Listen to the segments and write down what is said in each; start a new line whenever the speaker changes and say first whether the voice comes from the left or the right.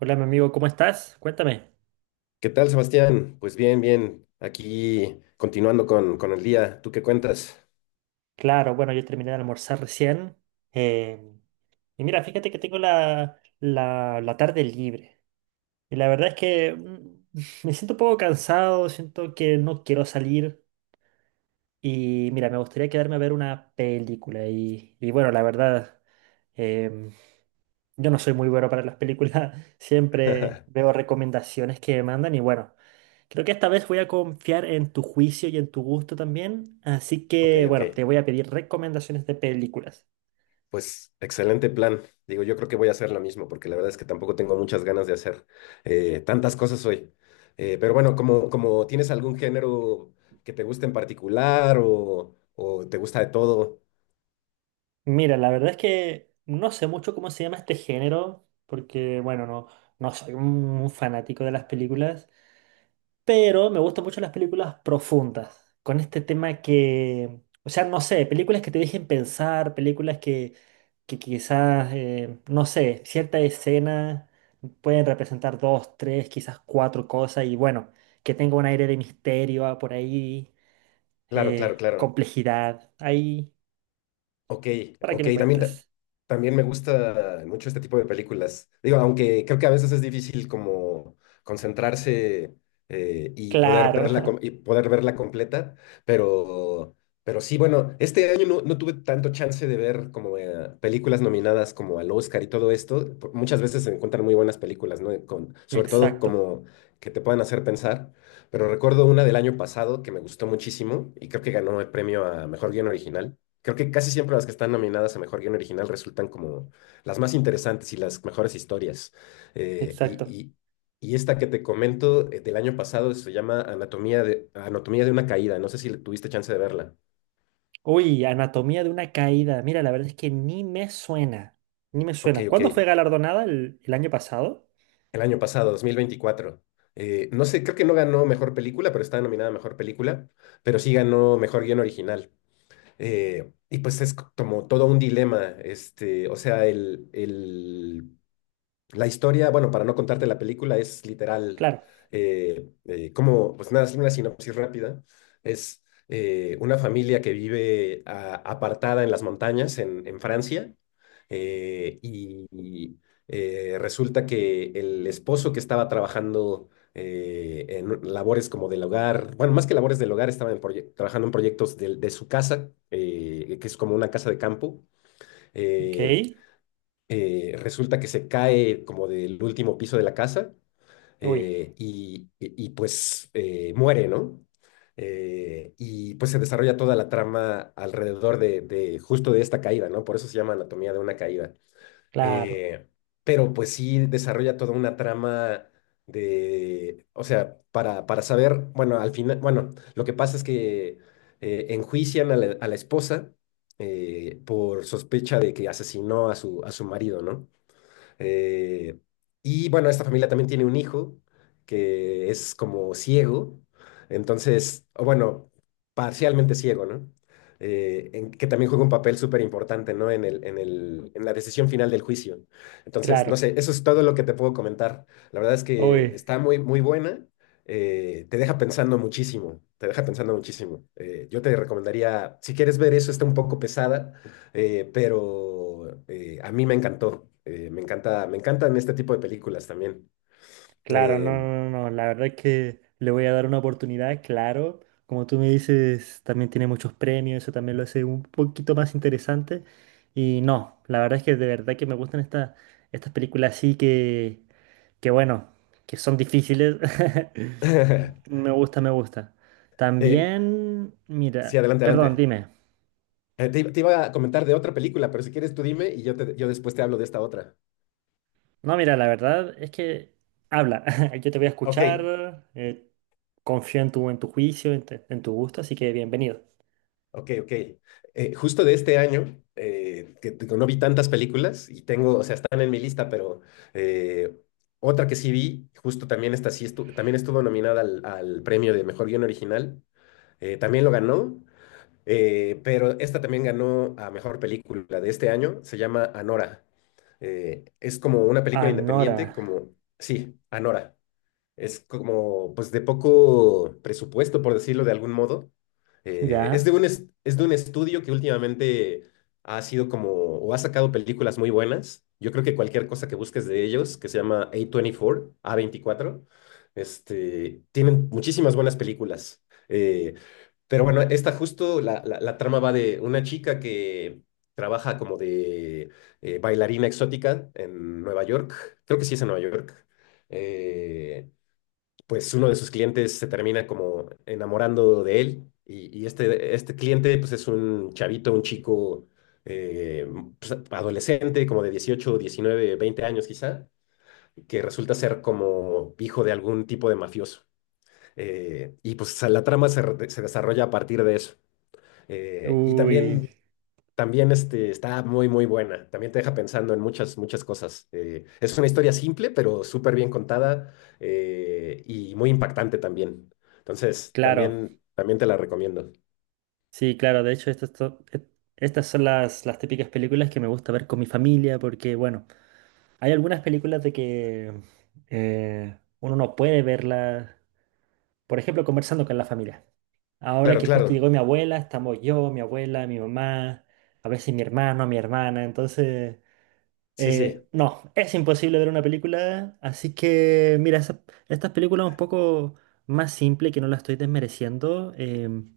right: Hola, mi amigo, ¿cómo estás? Cuéntame.
left: ¿Qué tal, Sebastián? Pues bien, bien. Aquí continuando con el día. ¿Tú qué cuentas?
right: Claro, bueno, yo terminé de almorzar recién. eh, y mira, fíjate que tengo la tarde libre. Y la verdad es que me siento un poco cansado, siento que no quiero salir. Y mira, me gustaría quedarme a ver una película. Y bueno, la verdad, em, yo no soy muy bueno para las películas, siempre veo recomendaciones que me mandan y bueno, creo que esta vez voy a confiar en tu juicio y en tu gusto también, así
left: Ok,
right: que
left: ok.
right: bueno, te voy a pedir recomendaciones de películas.
left: Pues excelente plan. Digo, yo creo que voy a hacer lo mismo porque la verdad es que tampoco tengo muchas ganas de hacer tantas cosas hoy. Pero bueno, como tienes algún género que te guste en particular o te gusta de todo.
right: Mira, la verdad es que no sé mucho cómo se llama este género, porque bueno, no, no soy un fanático de las películas. Pero me gustan mucho las películas profundas, con este tema que, o sea, no sé, películas que te dejen pensar, películas que quizás, no sé, cierta escena pueden representar dos, tres, quizás cuatro cosas y bueno, que tenga un aire de misterio ah, por ahí,
left: Claro, claro, claro.
right: complejidad, ahí,
left: Ok,
right: para que
left: ok,
right: me
left: también,
right: cuentes.
left: también me gusta mucho este tipo de películas. Digo, aunque creo que a veces es difícil como concentrarse y poder
right: Claro,
left: verla, y poder verla completa, pero, pero sí, bueno, este año no, no tuve tanto chance de ver como películas nominadas como al Oscar y todo esto. Muchas veces se encuentran muy buenas películas, ¿no? Con, sobre todo
right: exacto,
left: como que te puedan hacer pensar, pero recuerdo una del año pasado que me gustó muchísimo y creo que ganó el premio a Mejor Guión Original. Creo que casi siempre las que están nominadas a Mejor Guión Original resultan como las más interesantes y las mejores historias. Eh, y,
right: exacto.
left: y- y esta que te comento del año pasado se llama Anatomía de una Caída. No sé si tuviste chance de verla.
right: Uy, Anatomía de una caída. Mira, la verdad es que ni me suena. Ni me
left: Ok,
right: suena.
left: ok.
right: ¿Cuándo fue galardonada? ¿El año pasado?
left: El año pasado, 2024. No sé, creo que no ganó Mejor Película, pero está nominada a Mejor Película, pero sí ganó Mejor Guión Original. Y pues como todo un dilema, este, o sea, el La historia, bueno, para no contarte la película, es literal,
right: Claro.
left: como, pues nada, es una sinopsis rápida. Es una familia que vive apartada en las montañas en Francia eh, y, y, resulta que el esposo que estaba trabajando en labores como del hogar, bueno, más que labores del hogar, estaba en trabajando en proyectos de su casa, que es como una casa de campo.
right: Ok.
left: eh, Resulta que se cae como del último piso de la casa
right: Uy,
left: pues muere, ¿no? Y pues se desarrolla toda la trama alrededor de justo de esta caída, ¿no? Por eso se llama Anatomía de una caída.
right: claro,
left: Eh, pero pues sí desarrolla toda una trama de, o sea, para saber, bueno, al final, bueno, lo que pasa es que enjuician a la esposa por sospecha de que asesinó a su marido, ¿no? Eh, y bueno, esta familia también tiene un hijo que es como ciego, entonces, o bueno, parcialmente ciego, ¿no? Que también juega un papel súper importante, ¿no? En la decisión final del juicio. Entonces, no
right: claro.
left: sé, eso es todo lo que te puedo comentar. La verdad es que
right: Uy,
left: está muy, muy buena. Te deja pensando muchísimo, te deja pensando muchísimo. Yo te recomendaría, si quieres ver eso, está un poco pesada, pero a mí me encantó. Me encanta, me encantan este tipo de películas también.
right: claro,
left: Eh,
right: no, no, no, no, la verdad es que le voy a dar una oportunidad, claro. Como tú me dices, también tiene muchos premios, eso también lo hace un poquito más interesante. Y no, la verdad es que de verdad que me gustan estas películas así que bueno, que son difíciles. Me gusta, me gusta.
left: eh,
right: También,
left: sí,
right: mira,
left: adelante,
right: perdón,
left: adelante.
right: dime.
left: Te, te iba a comentar de otra película, pero si quieres tú dime y yo después te hablo de esta otra.
right: No, mira, la verdad es que habla. Yo te voy a
left: Ok,
right: escuchar. Confío en tu juicio, en tu gusto, así que bienvenido.
left: ok, ok. Justo de este año, que no vi tantas películas y tengo, o sea, están en mi lista, pero eh, otra que sí vi, justo también esta sí también estuvo nominada al, al premio de Mejor Guión Original. También lo ganó. Pero esta también ganó a mejor película de este año, se llama Anora. Es como una película
right: Anora,
left: independiente, como, sí, Anora. Es como, pues, de poco presupuesto, por decirlo de algún modo. Eh, es
right: ¿ya?
left: de un, es, es de un estudio que últimamente ha sido como, o ha sacado películas muy buenas. Yo creo que cualquier cosa que busques de ellos, que se llama A24, a veinticuatro este, tienen muchísimas buenas películas. Eh, pero bueno, esta justo, la trama va de una chica que trabaja como de bailarina exótica en Nueva York. Creo que sí es en Nueva York. Eh, pues uno de sus clientes se termina como enamorando de él y este cliente pues es un chavito, un chico eh, pues, adolescente como de 18, 19, 20 años quizá, que resulta ser como hijo de algún tipo de mafioso. Y pues la trama se desarrolla a partir de eso. Y
right: Uy,
left: también también este, está muy, muy buena. También te deja pensando en muchas, muchas cosas. Es una historia simple, pero súper bien contada y muy impactante también. Entonces,
right: claro.
left: también, también te la recomiendo.
right: Sí, claro. De hecho, estas son las típicas películas que me gusta ver con mi familia porque, bueno, hay algunas películas de que uno no puede verlas, por ejemplo, conversando con la familia. Ahora
left: Claro,
right: que justo
left: claro.
right: llegó mi abuela, estamos yo, mi abuela, mi mamá, a veces mi hermano, mi hermana. Entonces,
left: Sí, sí.
right: no, es imposible ver una película. Así que, mira, estas películas un poco más simples, que no las estoy desmereciendo, em,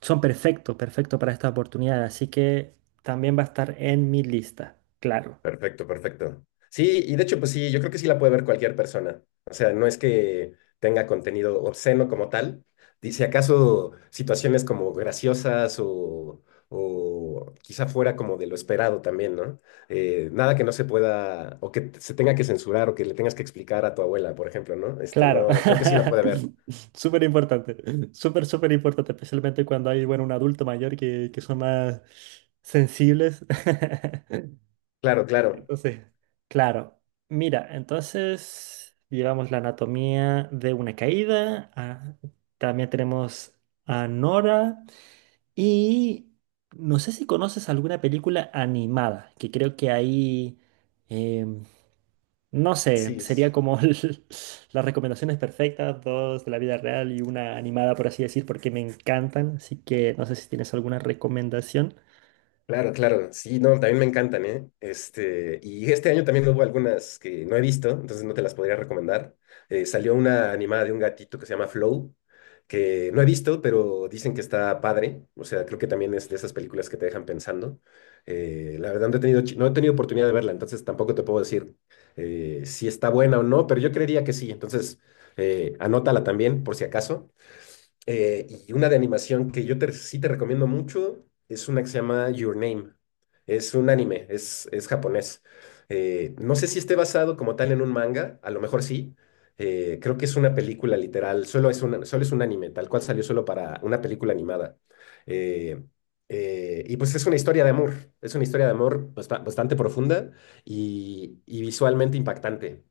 right: son perfectos, perfectos para esta oportunidad. Así que también va a estar en mi lista, claro.
left: Perfecto, perfecto. Sí, y de hecho, pues sí, yo creo que sí la puede ver cualquier persona. O sea, no es que tenga contenido obsceno como tal. Dice acaso situaciones como graciosas o quizá fuera como de lo esperado también, ¿no? Nada que no se pueda, o que se tenga que censurar, o que le tengas que explicar a tu abuela, por ejemplo, ¿no? Este,
right: Claro,
left: no, creo que sí la puede ver.
right: súper importante, súper, súper importante, especialmente cuando hay, bueno, un adulto mayor que son más sensibles.
left: Claro, claro.
right: Entonces, claro, mira, entonces llevamos la Anatomía de una caída, ah, también tenemos a Nora y no sé si conoces alguna película animada, que creo que ahí... em, no sé,
left: Sí. Sí.
right: sería como las recomendaciones perfectas, dos de la vida real y una animada, por así decir, porque me encantan. Así que no sé si tienes alguna recomendación.
left: Claro, claro, sí, no, también me encantan, ¿eh? Este, y este año también hubo algunas que no he visto, entonces no te las podría recomendar. Salió una animada de un gatito que se llama Flow, que no he visto, pero dicen que está padre, o sea, creo que también es de esas películas que te dejan pensando. La verdad no he tenido, no he tenido oportunidad de verla, entonces tampoco te puedo decir si está buena o no, pero yo creería que sí, entonces anótala también por si acaso. Y una de animación que sí te recomiendo mucho es una que se llama Your Name. Es un anime, es japonés. No sé si esté basado como tal en un manga, a lo mejor sí. Creo que es una película literal, solo es un anime, tal cual salió solo para una película animada. Eh, y pues es una historia de amor, es una historia de amor bastante profunda y visualmente impactante.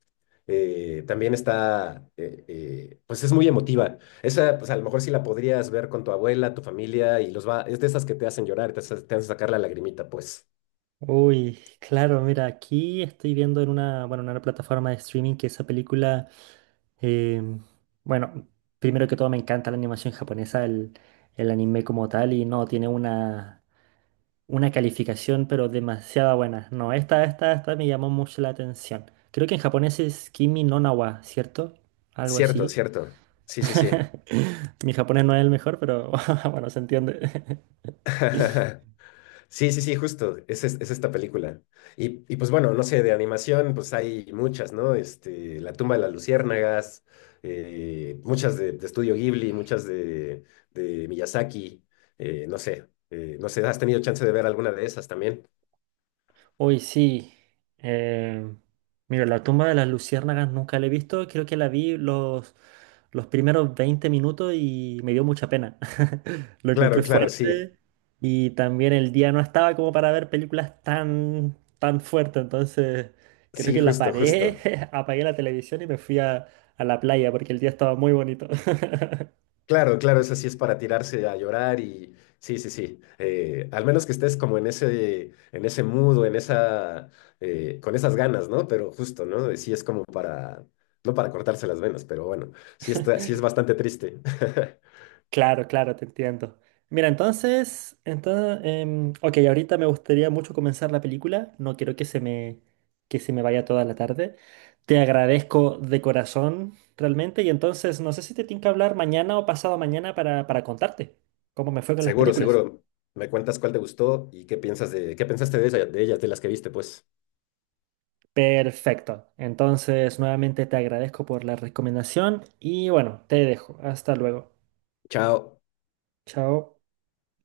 left: Pues es muy emotiva. Esa, pues a lo mejor sí la podrías ver con tu abuela, tu familia, y los va. Es de esas que te hacen llorar, te hacen sacar la lagrimita, pues.
right: Uy, claro, mira, aquí estoy viendo en una, bueno, en una plataforma de streaming que esa película, em, bueno, primero que todo me encanta la animación japonesa, el anime como tal, y no, tiene una una calificación, pero demasiado buena. No, esta me llamó mucho la atención. Creo que en japonés es Kimi no na wa, ¿cierto? Algo
left: Cierto,
right: así.
left: cierto. Sí, sí, sí.
right: Mi japonés no es el mejor, pero bueno, se entiende.
left: Sí, sí, sí, justo. Es esta película. Y pues bueno, no sé, de animación, pues hay muchas, ¿no? Este, La tumba de las luciérnagas, muchas de Estudio Ghibli, de Miyazaki, no sé, ¿has tenido chance de ver alguna de esas también?
right: Hoy sí. eh, Mira, La tumba de las luciérnagas nunca la he visto. Creo que la vi los primeros 20 minutos y me dio mucha pena. Lo
left: Claro,
right: encontré
left: claro, sí.
right: fuerte y también el día no estaba como para ver películas tan, tan fuertes. Entonces, creo
left: Sí,
right: que la
left: justo,
right: paré,
left: justo.
right: apagué la televisión y me fui a la playa porque el día estaba muy bonito.
left: Claro, claro, esa sí es para tirarse a llorar y sí, sí, sí. Al menos que estés como en ese mood o en esa, con esas ganas, ¿no? Pero justo, ¿no? Sí es como para, no para cortarse las venas, pero bueno, sí está, sí es bastante triste.
right: Claro, claro, te entiendo. Mira, entonces, entonces, ok, ahorita me gustaría mucho comenzar la película. No quiero que se me vaya toda la tarde. Te agradezco de corazón, realmente. Y entonces, no sé si te tengo que hablar mañana o pasado mañana para contarte cómo me fue con las
left: Seguro,
right: películas.
left: seguro. Me cuentas cuál te gustó y qué piensas de, qué pensaste de de ellas, de las que viste, pues.
right: Perfecto. Entonces, nuevamente te agradezco por la recomendación y bueno, te dejo. Hasta luego.
left: Chao.
right: Chao.